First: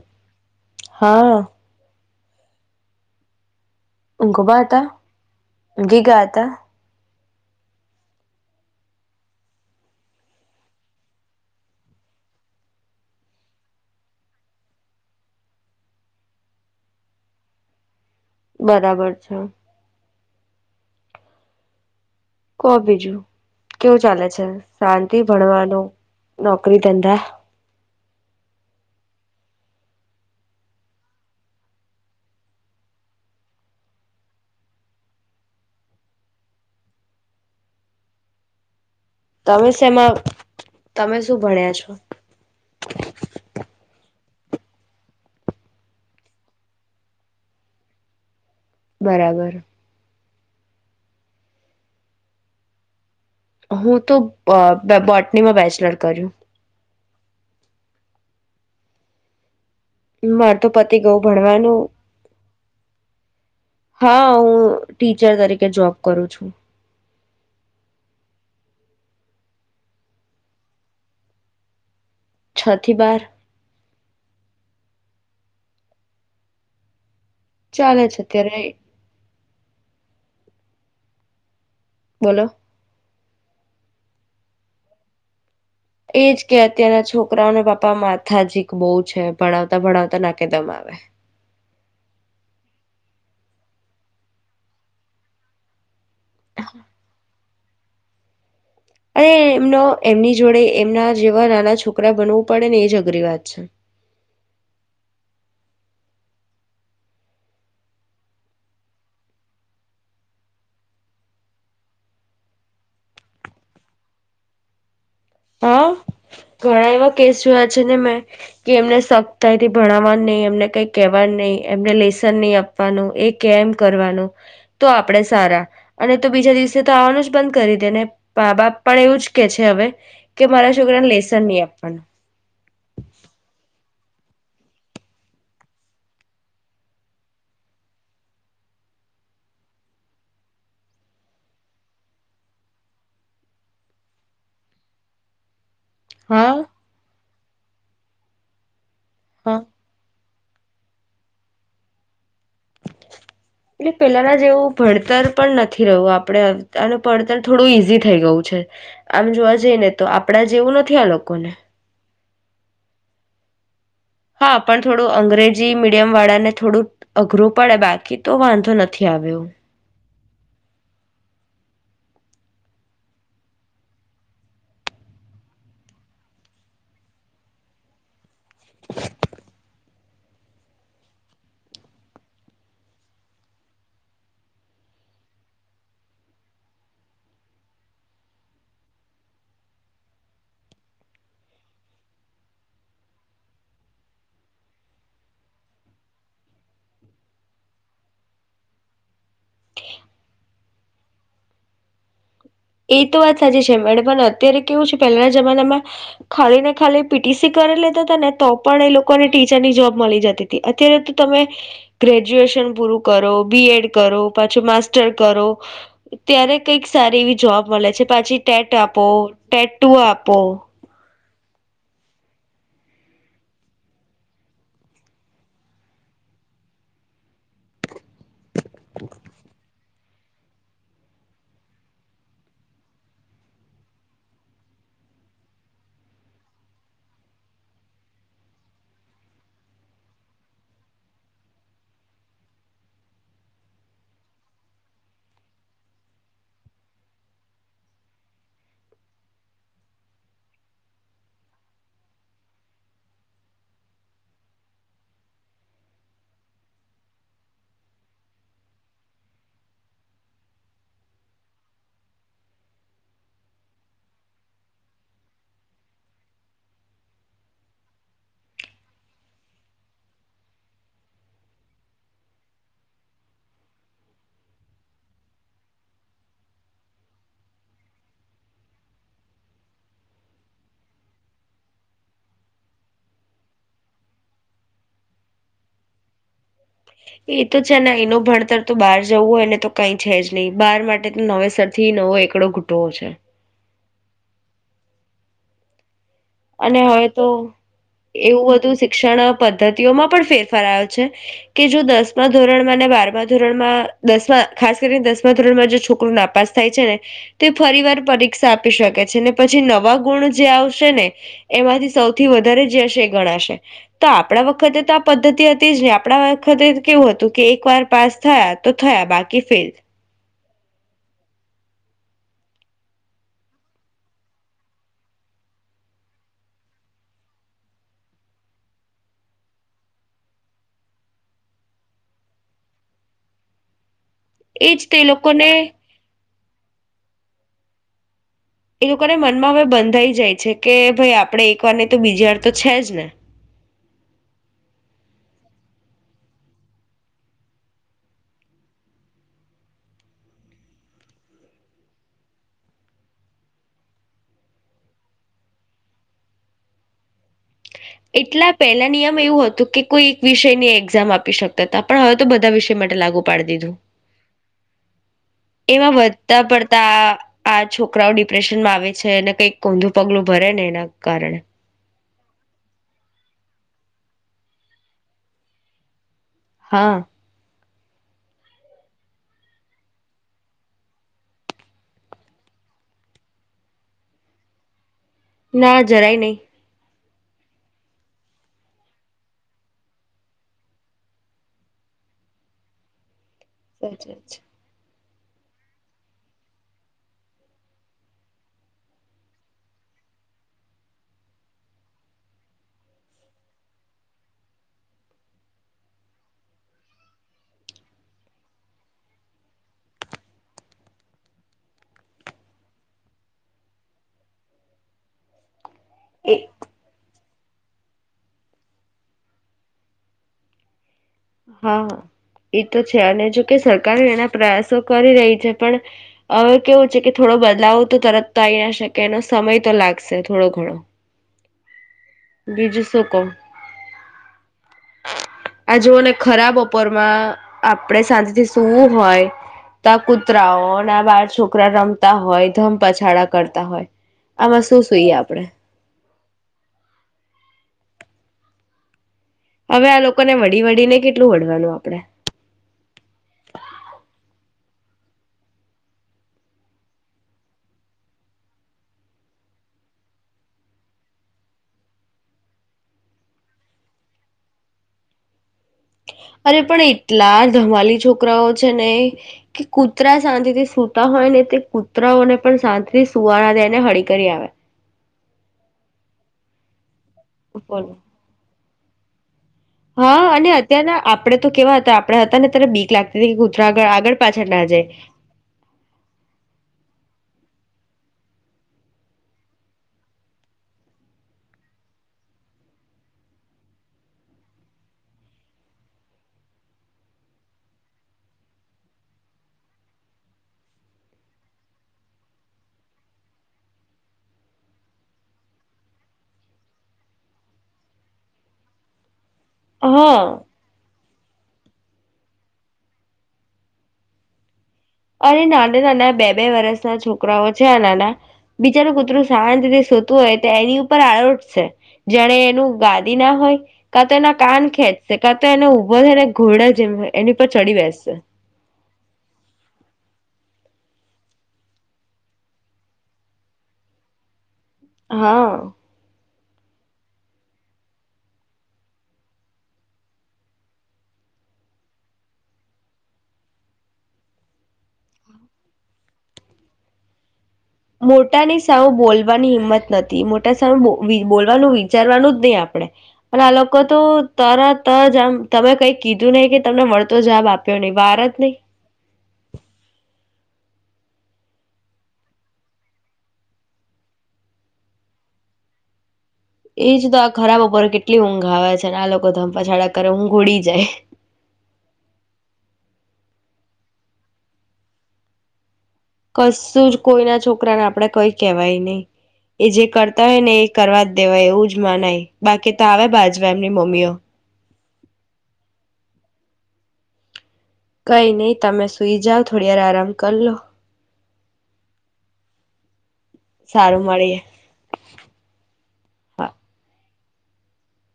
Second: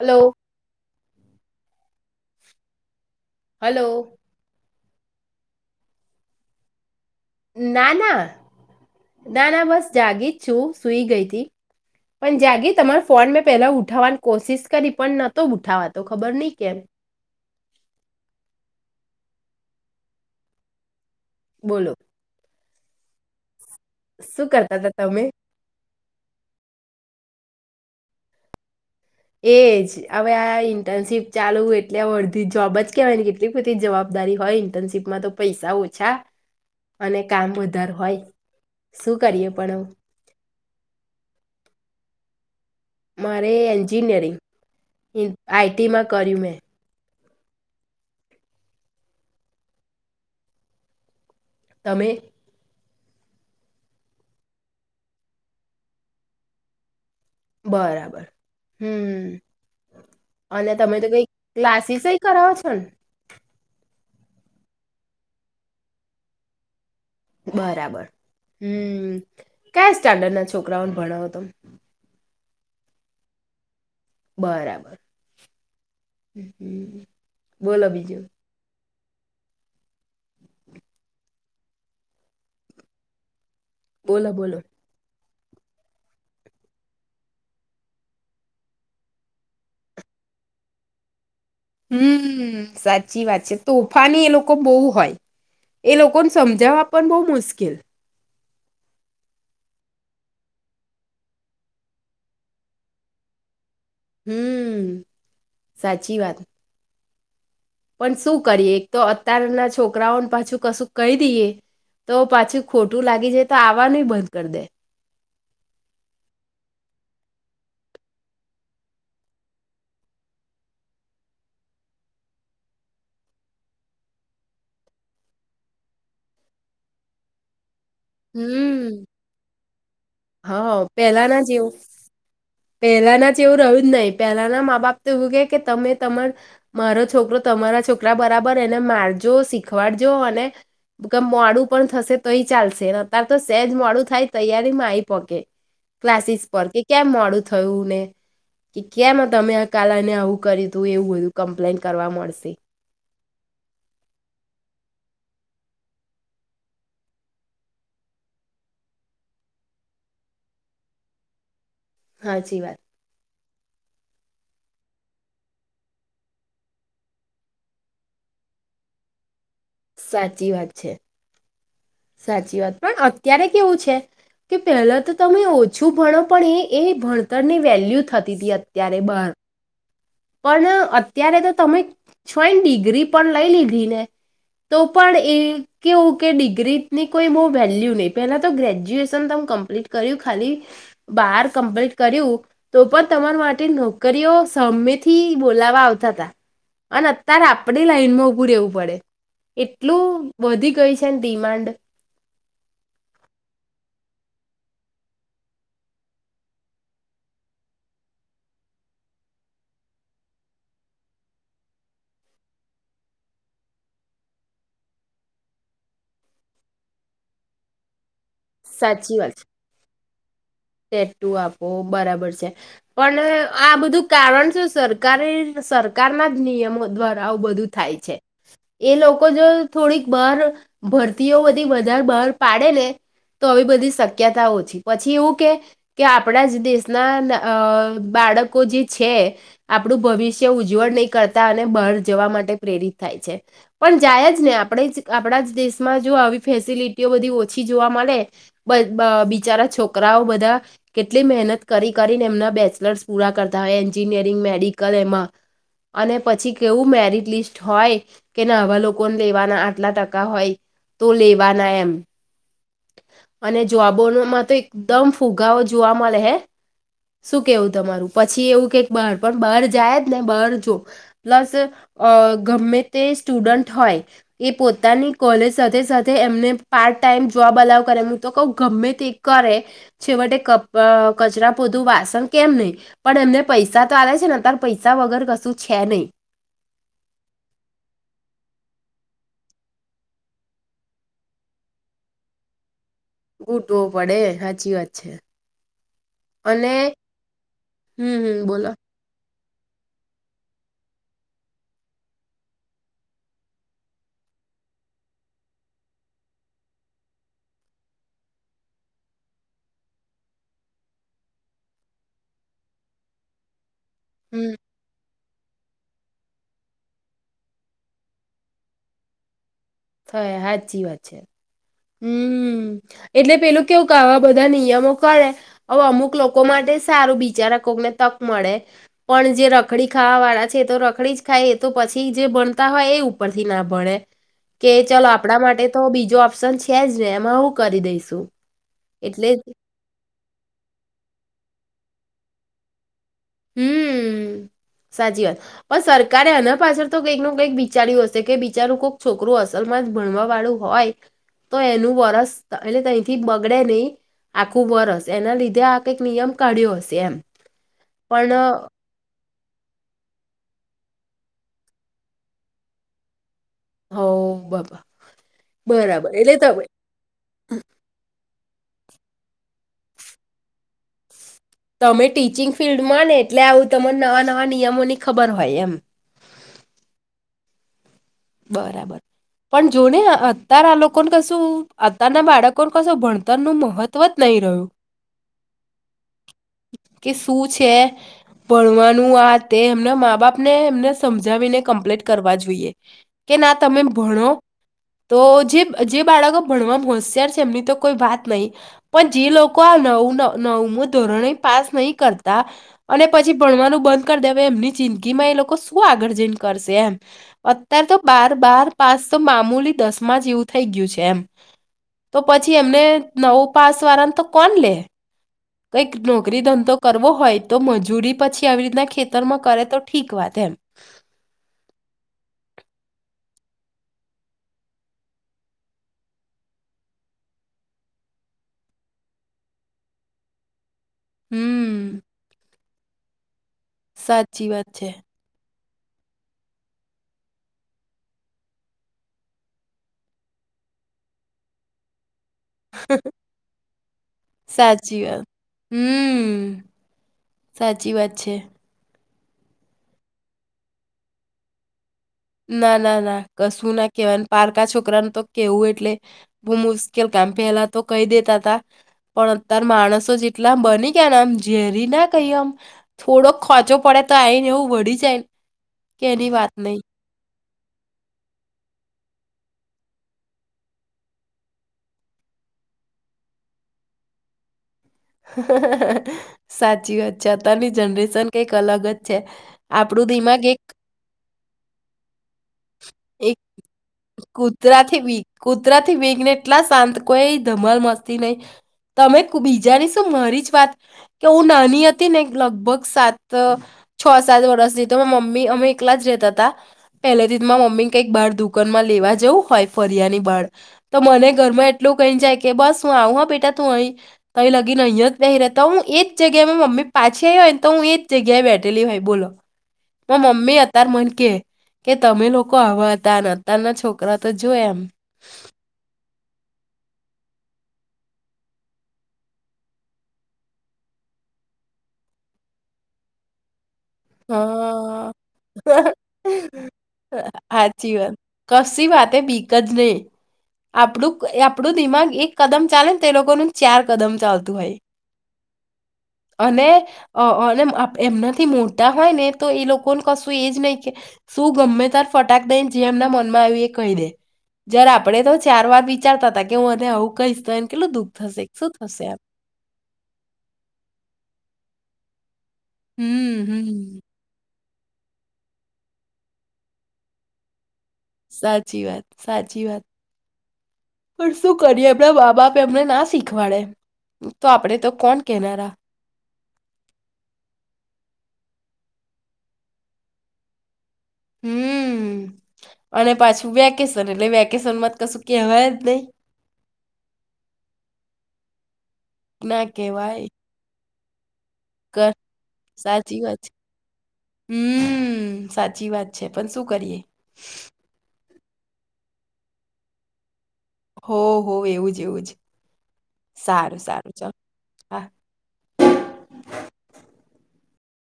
Hello હા. Hello અમ કોબા હતા? ગીગા હતા. ના ના, ના ના બસ જાગી છું સુઈ ગઈ તી. પણ જાગી તમાર ફોન મેં પેલા ઉઠાવવાની કોશિશ કરી પણ નતો ઉઠાવાતો ખબર નઈ કેમ. બરાબર છે. બોલો. તો બીજું કેવું ચાલે છે? શું કરતા હતા શાંતિ તમે ભણવાનું નોકરી ધંધા? એજ હવે આ ઇન્ટર્નશીપ ચાલુ એટલે આ અડધી જોબ જ કેહેવાયને કેટલી બધી જવાબદારી હોય ઇન્ટર્નશીપમાં તો પૈસા ઓછા અને કામ વધારે હોય. શું કરીએ તમે પણ હવે. શેમાં તમે શું ભણ્યા છો? મારે એન્જિનિયરિંગ આઈ ટીમાં કર્યું મેં. બરાબર. તમે? હું તો બોટનીમાં બેચલર કર્યું. બરાબર હમ. માર અને પતિ તમે તો ગયું કઈ ભણવાનું ક્લાસીસ કરાવો છો ને. હા હું ટીચર તરીકે જોબ કરું છું. બરાબર હમ કયા સ્ટાન્ડર્ડ ના છોકરાઓને ભણાવો તમે. છથી બાર બરાબર હ. ચાલે છે અત્યારે? બોલો. બોલો બોલો. એજ કે અત્યારના છોકરાઓને પાપા માથાજીીક બહુ છે ભણાવતા ભણાવતા નાકેદમ આવે. હમ સાચી વાત છે તોફાની એ લોકો બહુ હોય. એ લોકોને સમજાવવા પણ બહુ મુશ્કેલ ઉકેલ અરે એમનો એમની જોડે એમના જેવા નાના છોકરા બનવું પડે ને એ જ અઘરી વાત છે. હમ સાચી વાત. પણ શું કરીએ એક તો અતારના છોકરાઓને પાછું કશું કહી દઈએ તો પાછું ખોટું લાગી જાય તો આવવાનું બંધ કરી દે. હા ઘણા એવા કેસ જોયા છે ને મેં કે એમને સખ્તાઈથી ભણાવવા નહી એમને કઈ કેવાનું નહી એમને લેસન નહી આપવાનું એ કેમ કરવાનું તો આપડે સારા અને તો બીજા દિવસે તો આવવાનું જ બંધ કરી. તેને બાપ હમ્મ પણ એવું જ કે છે હવે કે મારા છોકરાને લેસન નહી આપવાનો. પહેલા ના જ એવું રવિંદ ન. પેલાના મા બાપ તો એવું કે કે તમે તમાર મારો છોકરો તમારા છોકરા બરાબર એને મારજો શીખવાડજો અને મોડું પણ થશે તો એ ચાલશે અતાર તો સેજ મોડું થાય તૈયારી મા આવી પકે. ક્લાસીસ હા પર કે કેમ મળું. થયું ને. કે કે્યા તમે હા આ કાલા ને આવું કરી. તું એવું બધું કમ્પ્લેન કરવા મળશે. એટલે પેલાના જેવું ભડતર પણ નથી રહ્યું આપણેે આનું પડતર થોડું ઈઝી થઈ ગયું છે આમ જોવા જઈ ને તો આપડા જેવું નથી આ લોકોને. હાચી વાત. હા પણ થોડું અંગ્રેજી મીડિયમ વાળાને થોડું અઘરું પડે બાકી તો વાંધો નથી આવ્યો. સાચી વાત છે. સાચી વાત પણ અત્યારે કેવું છે કે પહેલા તો તમે ઓછું ભણો પણ એ એ ભણતરની વેલ્યુ થતી. અત્યારે બહાર. પણ અત્યારે તો તમે છોયને ડિગ્રી પણ લઈ લીધી ને તો પણ એ કેવું કે ડિગ્રી. ની કોઈ બહુ વેલ્યુ નહીં પહેલા તો ગ્રેજ્યુએશન તમ કમ્પ્લીટ કર્યું ખાલી બાર કમ્પ્લીટ કર્યું તો પણ તમારા માટે નોકરીઓ સમેથી બોલાવા આવતા હતા અને અત્યારે આપણે લાઈનમાં ઉઊભું રહેવું પડે એટલું વધી ગઈ છે ડિમાન્ડ એ તો વાત સાચી છે મેડમ પણ અત્યારે કેવું છે પહેલાના જમાનામાં ખાલી ને ખાલી પીટીસી કરી લેતા હતા ને તો પણ એ લોકોને ટીચરની જોબ મળી જતી હતી અત્યારે તો તમે ગ્રેજ્યુએશન પૂરું કરો બીએડ કરો પાછો માસ્ટર કરો ત્યારે કંઈક સારી એવી જોબ મળે છે પાછી ટેટ આપો ટેટ ટુ આપો સેટુ આપો બરાબર છે પણ આ બધું કારણ શું સરકારી સરકારના જ નિયમો દ્વારા આવું બધું થાય છે એ લોકો જો થોડીક બહાર ભરતીઓ બધી વધારે બહાર પાડે ને તો આવી બધી શક્યતા ઓછી પછી એવું કે કે આપણા જ દેશના બાળકો જે છે આપણું ભવિષ્ય ઉજ્જવળ નહીં કરતા અને બહાર જવા માટે પ્રેરિત થાય છે પણ જાય જ ને આપણે જ આપણા જ દેશમાં જો આવી ફેસિલિટીઓ બધી ઓછી જોવા મળે બિચારા છોકરાઓ બધા કેટલી મહેનત કરી કરીને એમના બેચલર્સ પૂરા કરતા હોય એન્જિનિયરિંગ મેડિકલ એમાં અને પછી કેવું મેરિટ લિસ્ટ હોય કે આવા લોકોને લેવાના આટલા ટકા હોય તો લેવાના એમ અને જોબોમાં તો એકદમ ફુગાો જોવા મળે હે શું કેવું તમારું પછી એવું કે બહાર પણ બહાર જાય જ ને બહાર જો પ્લસ ગમે તે સ્ટુડન્ટ હોય એ પોતાની કોલેજ સાથે સાથે એમને પાર્ટ ટાઈમ જોવાબ અલાવ કરે હું તો કહ ગમે તે કરે છેવટે ક કચરા પોતું વાસણ કેમ નહી પણ એમને પૈસા તો ચ છે ને અતાર પૈસા વગર કશું છે નહીં એ તો છે એનો ભણતર તો બહાર જવું હોય એને તો કઈ છે જ નહીિ બાર માટે તો નવેસર થી નવો એકડો ઘૂટવો છે ઉટવો પડે સાચી વાત છે અને હવે તો હમ એવું હમ બોલો બધું શિક્ષણ પદ્ધતિઓમાં પણ ફેરફાર આવ છે કે જો દસમા ધોરણમાં ને બારમા ધોરણમાં દસમા ખાસ કરીને દસમા ધોરણમાં જે છોકરું નાપાસ થાય છે ને તે ફરી વાર પરીક્ષા આપી શકે છે ને પછી નવા ગુણ જે આવશે ને એમાંથી સૌથી વધારે જ હશે ગણાશે તો આપણા હમ વખતે તો પદ્ધતિ હતી જ ને આપણા વખતે કેવું હતું કે એક વાર પાસ થયા તો થયા બાકી ફેલ હય હચી વાત છે હમ એટલે પેલું કેવું કે આવા બધા નિયમો કરે હવે અમુક લોકો માટે સારું બિચારા કોકને તક મળે પણ જે રખડી ખાવા વાળા છે તો રખડી જ ખાય એ તો પછી જે ભણતા હોય એ ઉપરથી ના ભણે કે એજ તે ચલો આપણા લોકોને માટે તો બીજો આપક્્ન છે ખે જવેેમાં આવું કરી દઈશું એ લોકોને એટલે મનમાં હવે બંધાઈ જાય છે કે ભાઈ આપડણે વારની તો બીજી વાર તો છે જ ને હમ સાચી વાત પણ સરકારે એના પાછળ તો કંઈક ન કંઈક બિચાર્યું હશે કે બિચારું કોઈક છોકરું અસલમાં જ ભણવા વાળું હોય તો એનું વરસ એટલે તંથી બગડે નહી આખું વરસ એના લીધે આ કંઈક નિયમ કાઢ્યો હશે એમ પણ એટલા પહેલા નિયમ એવું હતો તો કે કોઈ એક વિષયની એક્ઝામ આપી શકતા તા પણ હવે તો બધા વિષય માટે લાગુ પાડ દીધું. હો બાબા એમાં બરાબર એટલે વધા તમે પડતા છોકરાઓ ડિપ્રેશન લાવે છે અનેને કંઈક કુલ્લુ પગલું ભરે ને એના કારણે. તમે ટીચિંગ ફિલ્ડમાં ને એટલે આવું ત નવા નવા નિયમો ની ખબર હોય એમ. હા. બરાબર પણ જો ને અતાર આ લોકોને કશું અતારના બાળકો કશું ભણતર નું મહત્વ જ નહી રહ્યું. ના જરાય નહી. કે શું છે ભણવાનું આ તે એમને મા બાપ ને એમને સમજાવીને કમ્પ્લીટ કરવા જોઈએ. કે ના તમે સાચી ભણો. વાત છે તો જે જે બાળકો ભણવા હોશિયાર છે એમની તો કોઈ વાત નહીિ પણ જે લોકો આ નવું નવમું ધોરણે પાસ નહી કરતા અને પછી ભણવાનું બંધ કરી દેવા એમની જિંદગીમાં એ લોકો શું આગળ જઈને કરશે એમ. અત્યારે તો બાર બાર પાસ તો મામુલી દસ માં જ એવું થઈ ગયું છે એમ. તો પછી એમને નવ પાસ વાળાને તો કોણ લે? કંઈક એ નોકરી ધંધો કરવો હોય તો મજૂરી પછી આવી રીતના ખેતરમાં કરે તો ઠીક વાત એમ. હા એ તો છે અને જોકે સરકાર એના પ્રયાસો કરી રહી છે પણ હવે કેવું છે કે થોડો બદલાવ તો તરત તો આવીઈ ના શકે એનો સમય તો લાગશે થોડો ઘણો. હમ્મ. બીજું શું કો? સાચી વાત છે. આ જોઓને ખરાબ ઉપર માં આપણેે શાજથી સુવું હોય તો કૂતરાઓ ના બળ છોકરા રમ તા હોય ધમ પછાડા કરતા હોય. આમાં શું સાચી સુઈએ વાત. આપણેે? હમ્મ. સાચી વાત છે. હવે આ લોકોને વળી વળીને કેટલું વળવાનું આપડે. ના ના ના કશું ના કહેવાય પારકા છોકરાને તો કેવું એટલે બહ મુશ્કેલ કામ પેલા તો કહી દેતા ત પણ અતાર માણસો જેટલામ બની ગયાને આમ ઝેરી ના કહી આમ થોડોક ખોચો પડે તો આવીને એવું વળી જાયને. કેની વાત નહી. કેટલા ધમાલી છોકરાઓ છે ને કે કૂતરા શાંતિથી સૂતા હોય ને તે કૂતરાઓને પણ શાંતિથી સુવાના એને હળી કરી આવે. સાચી વાત. જતા ની બોલો જનરેશન કે અલગ જ છે. આપણું હા દિમાગ અને એક અત્યારના આપડે તો કેવા હતા આપડ હતા ને ત્યારે બીક લાગતા. એક કુતરાથી વિઘને એટલા શાંત કોઈ ધમલ મસ્તી નહી તમે બીજાની શું મારી જ વાત કે હું નાની હતી ને લગભગ સાત છ સાત વર્ષથી તો મમ્મી અમે એકલા જ રેતા હતા પહેલેથી મમ્મી કંઈક બળ દુકાનમાં લેવા જવું હોય ફરિયા ની બળ તો મને ઘરમાં એટલું કઈ જાય કે બસ હું આવ હ બેટા તું અહી તો લગીને અહીંયા જ પ રહતા હું એજ જગ્યામાં મમ્મી પાછી આવી હોય ને તો હું એ જગ્યાએ બેઠેલી હોય બોલો. હા મમ્મી અતાર મને કે કે તમે લોકો લોકો હવે હતા અતારના છોકરા તો જોઈ એમ. અરે નાના નાના બે બે વરષના છોકરાઓ છે આ નાના બીજાનું કુતરું શાંત રીતે સોતું હોય તો એની ઉપર આરોટ છે જાણે એનું ગાદી ના હોય. કા તો એના કાન હા. ખેંચશે કા તો એને ઉભો છેને ઘોડે એની પર ચડી હાચી બેસશે. વાત કશી વાતે બીક જ નહીં. આપણું આપણું દિમાગ એક કદમ ચાલે ને તે લોકોનું ચાર કદમ ચાલતું હોય. હા. અને અને એમનાથી મો. હોય ને તો એ લોકોને કશું એ જ નહી કે શું ગમે ત્યારે ફટાક દઈને જે એમના મનમાં આવ્યું એ કહી દે જ્યારે આપડે તો ચાર વાર વિચારતા હતા કે હું મને આવું કહીશ તો. કેટલું દુઃખ થશે મોટાની શું સાવ થશે એમ. બોલવાની હિંમત નથી મોટા સાવ બોલવાનું. ચરવાનું જ નહી આપ. આપે હમ્મ અને આ લોકો હમ્મ. તો તરત. તો જમ તમે કઈ કીધું નહીિ કે તમને વળતો જવાબ આપ્યો નહી. વાર જ નહી સાચી વાત સાચી વાત. પણ શું કરીએ એમના બા બાપ એમને ના શીખવાડે તો આપણે તો કોણ કેહેનારા. એજ તો આ ખરાબ ઉપર કેટલી ઊંઘ આવે છે અને આ લોકો ધંપાછાડા કરે ઊંઘ ઉળી જાય. હમ અને પાછું વેકેશન એટલે વેકેશન માં જ કશું કેવાય. કશું જ કોઈ ના છોકરા ને આપડે કઈ. કહેવાય નહીં. એ ના જે કરતા કહેવાય હોય ને એ કરવા. દેવાયું એવું જ કર માનાય બાકી તો આવે સાચી વાત છે બાજવા એમની મમ્મીઓ હમ સાચી વાત છે પણ શું કરીએ કઈ નઈ તમે સુઈ જાાવ થોડી વાર આરામ કર લો હો હો એવું જ એવું જ સારું સારું ચ હા હા.